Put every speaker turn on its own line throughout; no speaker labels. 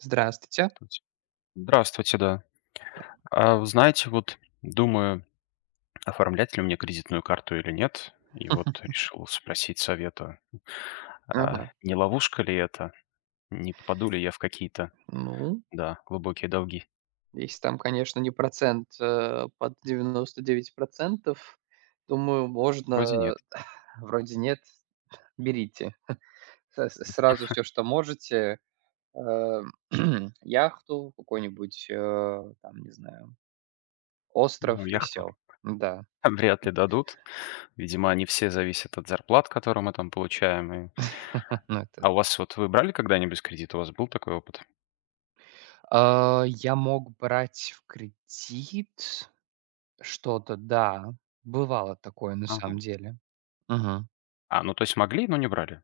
Здравствуйте.
Туть Здравствуйте, да.
Да.
А, вы знаете, вот думаю, оформлять ли меня кредитную карту или нет. И вот решил спросить совета, а
Ага.
не ловушка ли это? Не попаду ли я в какие-то,
Ну
да, глубокие долги?
Если там, конечно, не процент, э, под 99 %- думаю,
Вроде
можно
нет.
Вроде нет? Берите. С сразу всё, что можете, а, яхту, какой-нибудь, а, там, не знаю, остров,
Ну,
и
яхту
всё. М, да.
вряд ли дадут. Видимо, они все зависят от зарплат, которые мы там получаем, и
Ну, это
А у
да.
вас вот вы брали когда-нибудь кредит? У вас был такой опыт?
А, я мог брать в кредит что-то. Да, бывало такое, на
Ага.
самом деле. Мгм.
А, ну, то есть, могли, но не брали?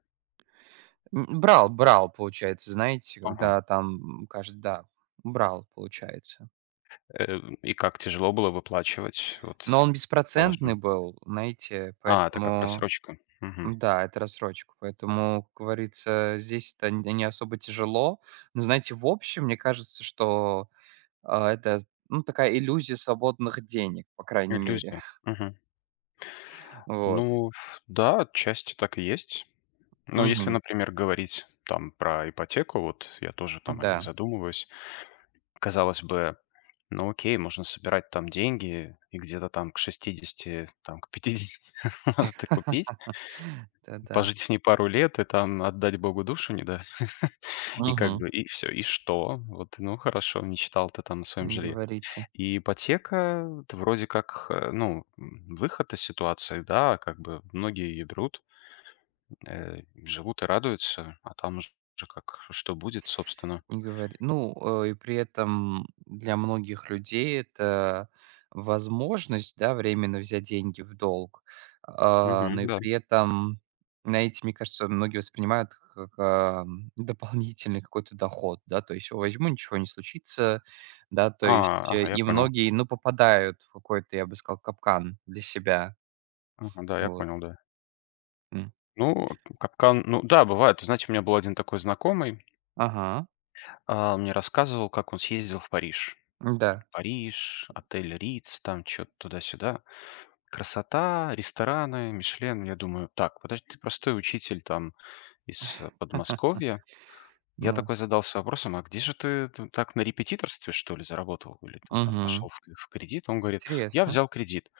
М, брал, брал, получается, знаете,
Ага.
когда там, м, каждый, да, брал, получается.
Э, и как, тяжело было выплачивать, вот,
Но он
по
беспроцентный
вашему?
был, знаете,
А, это как
поэтому
рассрочка. Мгм.
Да, это в рассрочку, поэтому, как говорится, здесь это не не особо тяжело. Но знаете, в общем, мне кажется, что, а, это, ну, такая иллюзия свободных денег, по крайней мере.
Иллюзия. Мгм.
Вот.
Ну, в да, отчасти так и есть. Но если,
Мгм.
например, говорить, там, про ипотеку вот, я тоже там о ней
Да.
задумываюсь. Казалось бы, ну, окей, можно собирать там деньги и где-то там, к 60-ти, там, к 50-ти может и купить,
Это да.
пожить в ней пару лет и, там, отдать богу душу, не, да, и как
Мгм.
бы и всё. И что? Вот, ну, хорошо, мечтал ты там о своем
Не
жилье.
говорите.
И ипотека-то, вроде как, э, ну, м, выход из ситуации, да, как бы. Многие ее берут, м, э, и живут и радуются, а там уже как что будет, собственно.
Не говори, ну, э, и при этом для многих людей это возможность, да, временно взять деньги в долг, а, но
Мгм.
и
Да.
при этом, знаете, мне кажется, многие воспринимают к как а, м, дополнительный какой-то доход, да. То есть: "Возьму, ничего не случится". Да, то
А,
есть.
ага. Я
И
понял.
многие, ну, попадают в какой-то, я бы сказал, капкан для себя.
Ага, да, я
Вот.
понял, да.
М.
Ну, там капкан Ну да, бывает, вы знаете, у меня был 1 такой знакомый
Ага.
А, он мне рассказывал, как он съездил в Париж.
М-да.
Париж, отель Ritz, там чё-то туда-сюда, красота, рестораны, Мишлен. Я думаю: "Tак, подожди, ты простой учитель, там, из Подмосковья". Я
Ну.
такой задался вопросом: "A где же ты ты так, на репетиторстве что ли заработал, или ты там
Мгм.
пошел в в кредит?" Он говорит: "Я
Интересно.
взял кредит".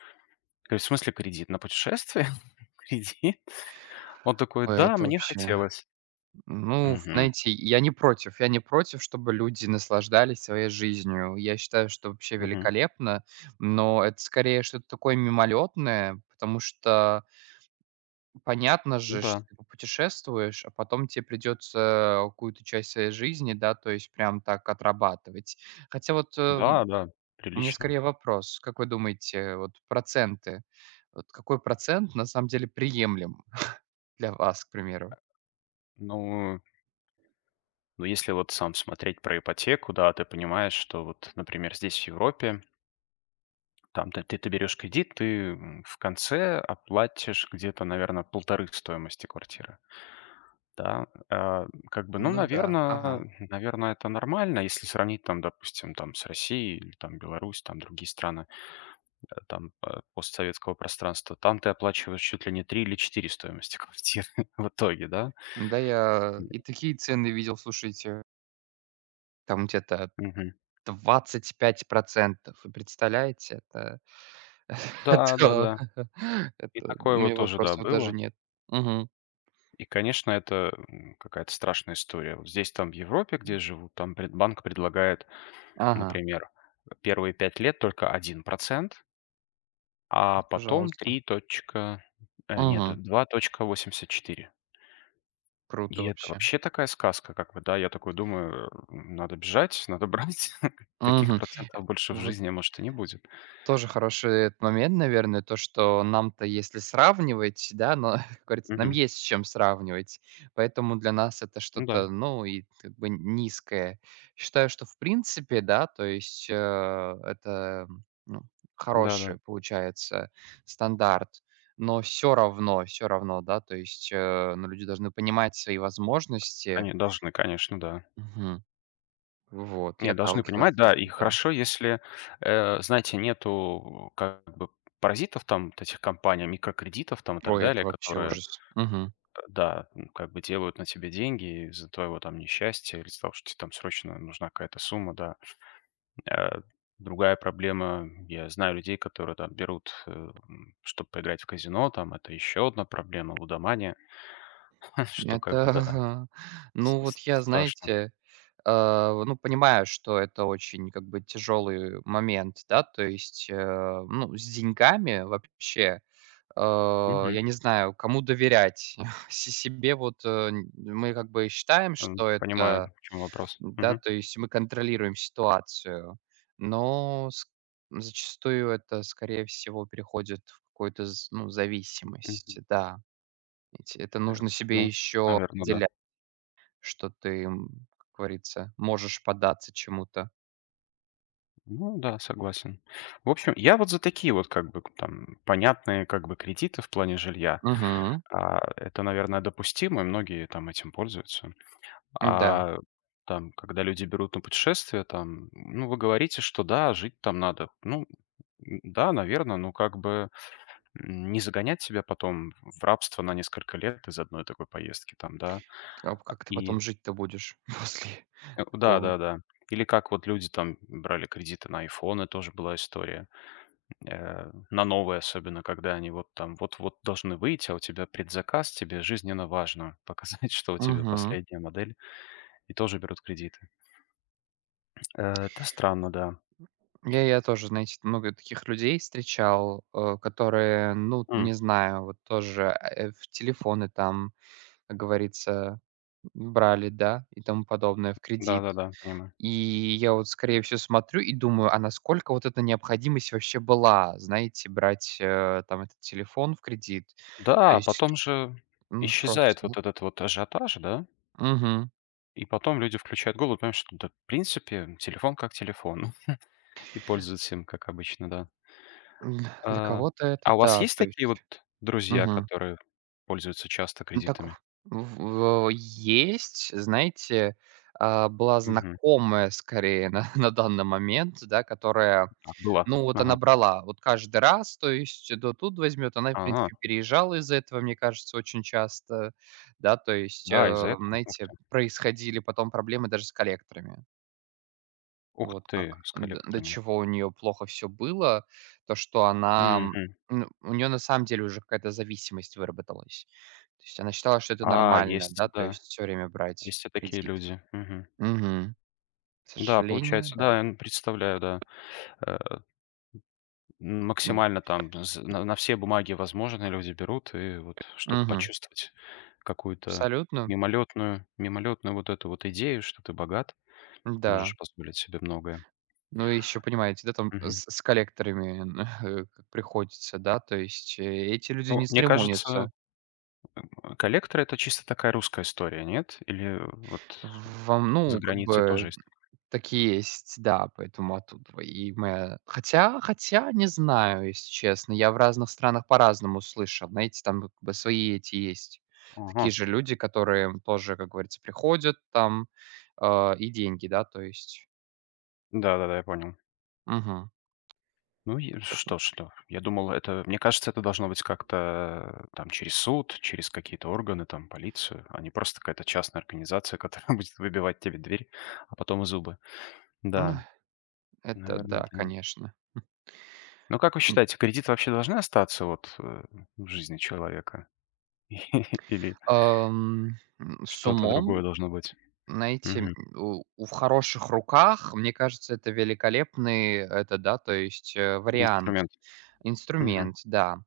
Я говорю: "В смысле кредит? На путешествие кредит?" Он такой:
Ой,
"Да,
это
мне
вообще.
хотелось".
Н ну,
Мгм.
знаете, я не против. Я не против, чтобы люди наслаждались своей жизнью. Я считаю, что вообще
Мгм.
великолепно, но это, скорее, что-то такое, мимолетное, потому что понятно
Ну
же, что
да.
ты попутешествуешь, а потом те придется у какую-то часть своей жизни, да, то есть прям так отрабатывать. Хотя вот, э, м,
Да, да,
у меня
прилично.
скорее вопрос. Как вы думаете, вот проценты, вот какой процент на самом деле приемлем для вас, к
Э
примеру?
Ну Ну если вот сам смотреть про ипотеку, да, ты понимаешь, что вот, например, здесь, в Европе там ты ты берёшь кредит, ты, м, в конце оплатишь где-то, наверно, полторы стоимости квартиры. Да, а, м, как бы, ну,
Ну да,
наверно
ага.
наверно, это нормально. Если сравнить там, допустим, там с Россией или, там, Беларусь, там другие страны, да, там, а, постсоветского пространства, там ты оплачиваешь чуть ли не 3 или 4 стоимости квартиры в итоге, да.
Да я
Не.
и такие цены видел, слушайте. Там где-то
Мгм.
25 %, вы представляете? Это, это,
Да-да-да, и
это у
такое вот
меня
тоже, да,
вопросов даже
было.
нет. Мгм.
И, конечно, это, м, какая-то страшная история. Вот здесь, там, в Европе, где
М.
я живу, там пред банк предлагает,
Ага.
например, э, первые 5 лет только 1% а потом
Пожалуйста.
3 точка, э, нет
Мгм.
2,84.
Круто
И это
вообще.
вообще такая сказка. Как бы, да, я такой думаю, эм, надо бежать, надо брать, таких
Мгм,
процентов больше
э,
в
вот
жизни может и не будет.
Тоже хороший этот момент, наверное, то, что нам-то если сравнивать, да, но как говорится нам
Мгм.
есть с чем сравнивать, поэтому для нас это
Ну да.
что-то, ну, и как бы н низкое. Считаю, что в принципе, да, то есть, э, это, м, ну,
Да-да.
хороший получается стандарт, но всё равно, всё равно, да, то есть, э, но люди должны понимать свои возможности.
Они должны, конечно, да.
Мгм. Вот и
Нет, должны
отталкиваться
понимать. Да,
от
и
этого.
хорошо, если, э, знаете, нету, у как бы паразитов, там, вот этих компаний, микрокредитов там, и так
Ой, это
далее,
вообще
которые, д
ужас. Мгм.
да, ну, как бы делают на тебе деньги, из-за твоего там несчастья, или из-за того, что тебе срочно нужна какая-то сумма, да. Э, другая проблема, я знаю людей, которые там берут, э, ну чтоб поиграть в казино, там это ещё одна проблема, лудомания, что как
Это
бы, да,
ага.
с
Ну вот
с
я,
страшно.
знаете, а, в ну понимаю, что это очень, как бы, тяжелый момент, да, то есть, э, ну с деньгами вообще, э,
Мгм.
я не знаю, кому доверять. Си себе вот, э, нь мы как бы считаем,
Эм.
что это
Понимаю, к чему вопрос.
да,
Мгм.
то есть мы контролируем ситуацию, но ск зачастую это скорее всего переходит в какую-то з ну
Мгм.
зависимость. Да, ведь это
Э,
нужно себе
ну,
еще
наверно, да.
определять, что ты, м, как говорится, можешь податься чему-то.
Ну да, согласен. В общем, я вот за такие вот, как бы, к там понятные, как бы, кредиты в плане жилья.
Мгм.
А, это, наверное, допустимо, многие там этим пользуются.
М, да.
А там когда люди берут на путешествие там, ну вы говорите, что да, жить там надо. Ну н н-да, наверно, но как бы, м, не загонять себя потом в рабство на несколько лет из-за одной такой поездки там, да,
А в как ты
и
потом жить-то будешь, после
Как У
такого?
да-да-да. Или как вот люди там б брали кредиты на айфоны, тоже была история, м, э, на новые особенно, когда они вот там вот вот должны выйти, а у тебя предзаказ тебе жизненно важно показать, что у тебя
Мгм.
последняя модель, и тоже берут кредиты. Э, это странно, да.
[unintelligible] Я я тоже знаете много таких людей встречал, э, которые, ну, т
М.
не знаю, вот тоже, э, в телефоны, там, как говорится, б брали, да, и тому подобное, в
Да,
кредит.
да, да, понимаю.
И я вот, скорее всего, смотрю и думаю, а насколько вот эта необходимость вообще была, знаете, брать, э, там этот телефон в кредит? То
Да,
есть,
потом же
ну, ф
исчезает
просто.
вот этот вот ажиотаж, да.
Мгм.
И потом люди включают голову и понимают, что да в принципе, телефон как телефон, и пользуются им как обычно, да.
М, для
А,
кого-то это,
а у вас
да,
есть
то
такие вот
есть.
друзья,
Мгм.
которые пользуются часто
Ну так
кредитами?
ф в в есть, знаете, а была
Мгм.
знакомая скорее на на данный момент, да которая,
А, была,
ну, вот она
ага.
брала вот каждый раз, то есть то тут возьмет. Она и в
А.
принципе переезжала из-за этого, мне кажется, очень часто. Да, то есть,
Да, из-за
э,
этого? Ух
знаете,
ты!
происходили потом проблемы даже с коллекторами.
Ух
Вот
ты,
как,
с
до до
коллекторами.
чего у неё плохо всё было. То, что она,
Мгм.
ну, у неё на самом деле уже какая-то зависимость выработалась. То есть она считала, что это
А,
нормально,
есть,
да, то
да,
есть, всё время брать
есть и такие
кредит.
люди. Мгм.
Мгм. К
Да,
сожалению,
получается,
да.
да, представляю, да. Э.
Ну.
Максимально там з на на все бумаги, возможно, люди берут и вот, чтоб
Мгм.
почувствовать какую-то
Абсолютно.
мимолётную, мимолётную вот эту вот идею, что ты богат,
М-да.
можешь позволить себе многое.
Ну и ещё понимаете, да, там
Мгм.
с с коллекторами нхэ как приходится, да, то есть эти люди
Но,
не
мне кажется,
церемонятся.
коллекторы- это чисто такая русская история. Нет? Или вот
В вам,
за
ну, как
границей тоже
бы,
есть?
так и есть, да, поэтому оттудова и моя. Хотя, хотя не знаю, если честно. Я в разных странах по-разному слышал. Знаете, там вот бы свои эти, есть такие
Ага.
же люди, которые тоже, как говорится, приходят там, а, и деньги. Да, то есть.
Да-да-да, я понял.
Мгм.
Ну и
Поэтому.
что что? Я думал, это, мне кажется, это должно быть как-то там через суд, через какие-то органы, там, полицию, а не просто какая-то частная организация, которая будет выбивать тебе дверь, а потом и зубы.
Ну, э.
Да,
Это
наверное,
да,
т
конечно, хм.
Но как вы
М.
считаете, кредиты вообще должны остаться вот, э, в жизни человека или
Ам, м, с
что-то
умом.
другое должно быть?
Найти, м,
Мгм.
у у в хороших руках, мне кажется, это великолепный, это да, то есть, э, вариант.
Инструмент. Мгм.
Инструмент, да.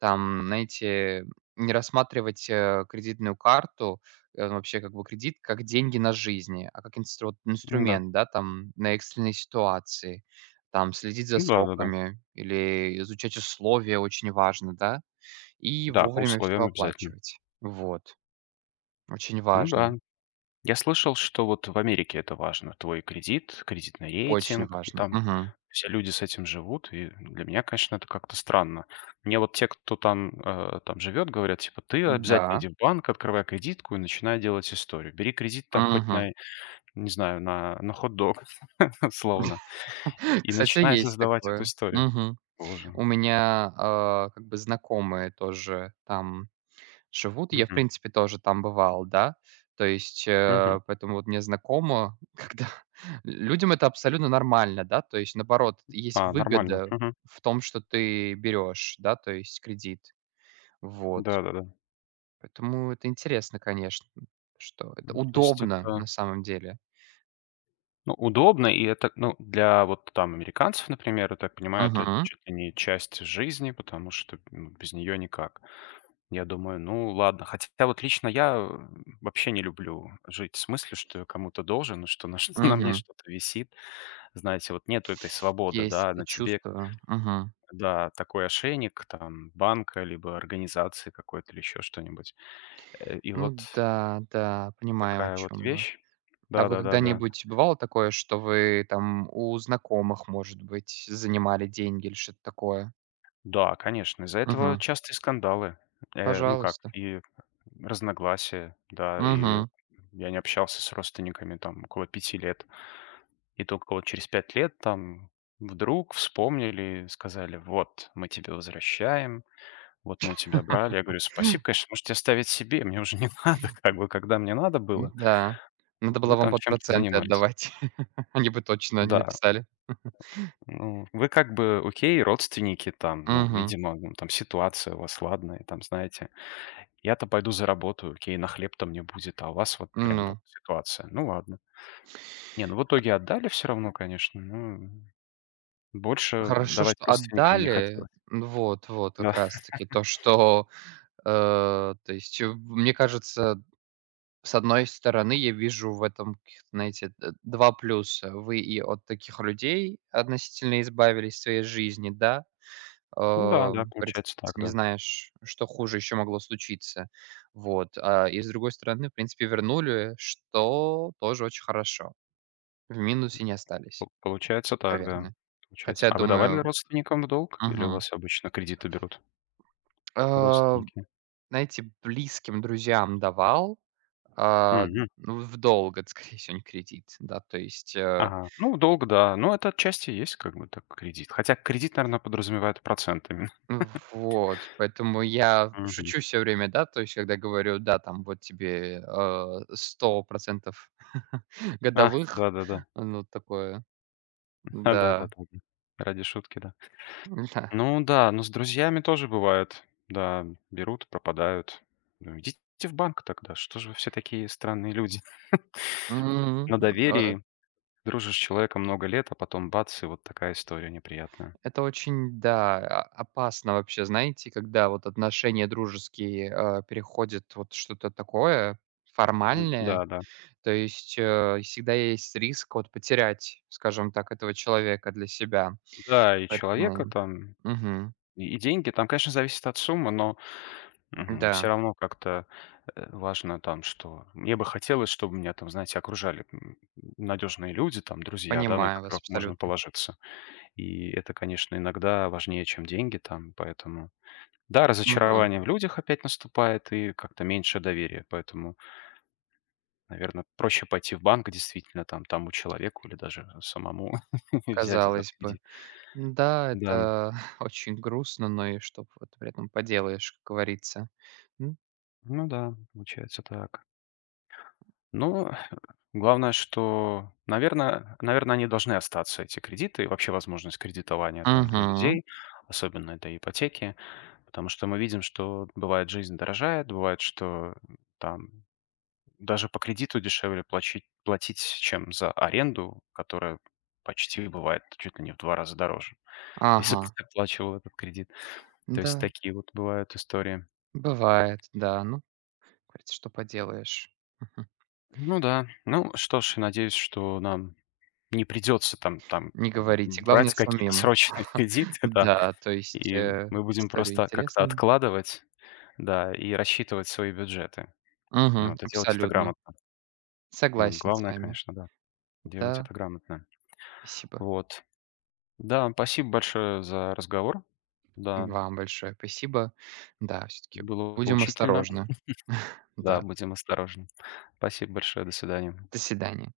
Там, знаете, не рассматривать, э, кредитную карту, э, ну вообще, как бы кредит, как деньги на жизни, а как инстру вот
М-да.
инструмент, да, там на экстренные ситуации. Там следить за
Да-да-да.
сроками или изучать условия очень важно, да? И
Да, по
вовремя всё
условиям обязательно.
оплачивать. Вот, очень
Ну
важно.
да. Я слышал, что вот в Америке это важно: твой кредит, кредитный
Очень
рейтинг, и
важно.
там
Мгм.
все люди с этим живут. И для меня, конечно, это как-то странно. Мне вот те, кто там, а, там живёт, говорят, типа: "Ты обязательно
М-да.
иди в банк, открывай кредитку и начинай делать историю". Бери кредит там хоть
Мгм.
на, не знаю, на на хот-дог, условно, и
Кстати,
начинай
есть
создавать эту
такое.
историю.
Мгм.
Положим.
У меня, а, как бы знакомые тоже там живут. И я, в
Мгм.
принципе, тоже там бывал, да. То есть,
Мгм.
э, поэтому вот мне знакомо, когда людям это абсолютно нормально, да. То есть, наоборот, есть
А, нормально.
выгода
Мгм.
в том, что ты берешь, да, то есть, кредит. Вот.
Да-да-да.
Поэтому это интересно, конечно, что это
М, то есть
удобно на
это
самом деле.
Ну, удобно, и это, ну, для вот там американцев, например, я так понимаю, это
Мгм.
чуть ли не часть жизни, потому что, м, без неё никак. Я думаю, ну ладно. Хотя вот лично я вообще не люблю жить с мыслью, что я кому-то должен, и что на чт на мне
Мгм.
что-то висит. Знаете, вот нету этой свободы,
Есть
да,
это
на тебе
чувство, мгм.
да, такой ошейник, там, банка либо организации какой-то или ещё что-нибудь. Э и вот
Ну да, да, понимаю, о
такая вот
чём вы.
вещь.
А
Да
вы
да да да.
когда-нибудь, бывало такое, что вы там у знакомых, может быть, занимали деньги или что-то такое?
Да, конечно, из-за этого
Мгм.
частые скандалы, э, ну как
Пожалуйста.
и разногласия, да, и
Мгм.
я не общался с родственниками там около 5 лет. И тока вот через 5 лет там вдруг вспомнили, сказали: "Вот, мы тебе возвращаем, вот мы у тебя брали". Я говорю: "Спасибо, конечно, можете оставить себе. Мне уже не надо, как бы. Когда мне надо было"
М-да, надо было
"вы
вам
там
под
чем-то
проценты
занимались".
отдавать. Они бы точно не
Да.
написали.
Ну, вы как бы, окей, родственники, там ну,
Мгм.
видимо, м, там ситуация у вас. Ладно, я там, знаете, я-то пойду заработаю, окей, на хлеб-то мне будет, а у вас вот прям
Ну.
вот ситуация. Ну ладно. Не, ну в итоге отдали всё равно, конечно, но больше
Хорошо,
давать
что
родственникам не
отдали.
хотелось.
Ну, вот, вот, как
Да.
раз таки то, что, э, то есть в, мне кажется. С одной стороны, я вижу в этом каких-то, знаете, д два плюса. Вы и от таких людей относительно избавились в своей жизни, да.
М-да, да,
Ам, приц
получается так,
не
да.
знаешь, что хуже ещё могло случиться. Вот. А, и с другой стороны, в принципе, вернули, что тоже очень хорошо. В минусе не остались,
По получается так, да.
наверное.
Получается.
Хотя,
А вы давали
думаю
родственникам в долг или у
Мгм.
вас обычно кредиты берут
А,
родственники?
знаете, близким друзьям давал, а,
Мгм.
ну, в долг, это скорее всего, не в кредит. Да то есть, э.
Ага. Ну, в долг, да. Ну, это отчасти и есть как бы так кредит. Хотя кредит, наверно, подразумевает процентами.
Вот, поэтому я
Мгм.
шучу всё время, да, то есть когда говорю: "Да, там, вот тебе, а, 100 %
Ах!
годовых",
Да-да-да.
ну, такое,
А, да да да
да.
да. Ради шутки, да.
М-да.
Ну да, но с друзьями тоже бывает: да, берут, пропадают. Ну, идите в банк тогда, что же вы все такие странные люди?
Мгм,
На
э.
доверии, дружишь с человеком много лет, а потом бац и вот такая история неприятная.
Это очень, да, а, опасно вообще, знаете, когда вот отношения дружеские, а, переходят вот что-то такое
М,
формальное,
да-да.
то есть, э, и всегда есть риск вот потерять, скажем так, этого человека для себя.
Да, и человека
Поэтому,
там,
мгм.
и деньги. Там, конечно, зависит от суммы, но, мгм, всё
М-да.
равно как-то, э, важно там что. Мне бы хотелось, чтобы меня там, знаете, окружали, м, надёжные люди, там друзья, да, на
Понимаю вас,
которых можно
абсолютно.
положиться. И это, конечно, иногда важнее, чем деньги там, поэтому да,
Мгм.
разочарование в людях опять наступает и как-то меньше доверия, поэтому. Наверно, проще пойти в банк действительно там тому человеку или даже самому взять этот
Казалось бы,
кредит.
м-да,
Да.
это очень грустно, но и что вот при этом поделаешь, говорится, м.
Ну да, получается так. Ну хэ главное, что, наверно, наверно, они должны остаться, эти кредиты, и вообще возможность кредитования там для
Мгм.
людей, особенно это ипотеки. Потому что мы видим, что бывает, жизнь дорожает, бывает, что там даже по кредиту дешевле плачить платить, чем за аренду, которая почти бывает чуть ли не в 2 раза дороже, если бы
Ага.
ты выплачивал этот кредит. То есть
Да.
такие вот бывают истории.
Бывает, да ну, как говорится, что поделаешь.
Ну да, ну что ж, я надеюсь, что нам не придётся, там, там
Не говорите, главное
брать какие-то
самим.
срочные кредиты, да,
Да, то есть,
и
э,
мы будем
истории
просто как-то
интересные.
откладывать, да, и рассчитывать свои бюджеты.
Мгм.
Надо делать это
Абсолютно.
грамотно. Ну,
Согласен с
главное,
вами.
конечно, да, делать
Да.
это грамотно.
Спасибо.
Вот. Да, спасибо большое за разговор. Да.
Вам большое спасибо. Да, всё-таки
Было
будем
поучительно.
осторожны.
Да,
Да.
будем осторожны. Спасибо большое, до свидания.
До свидания.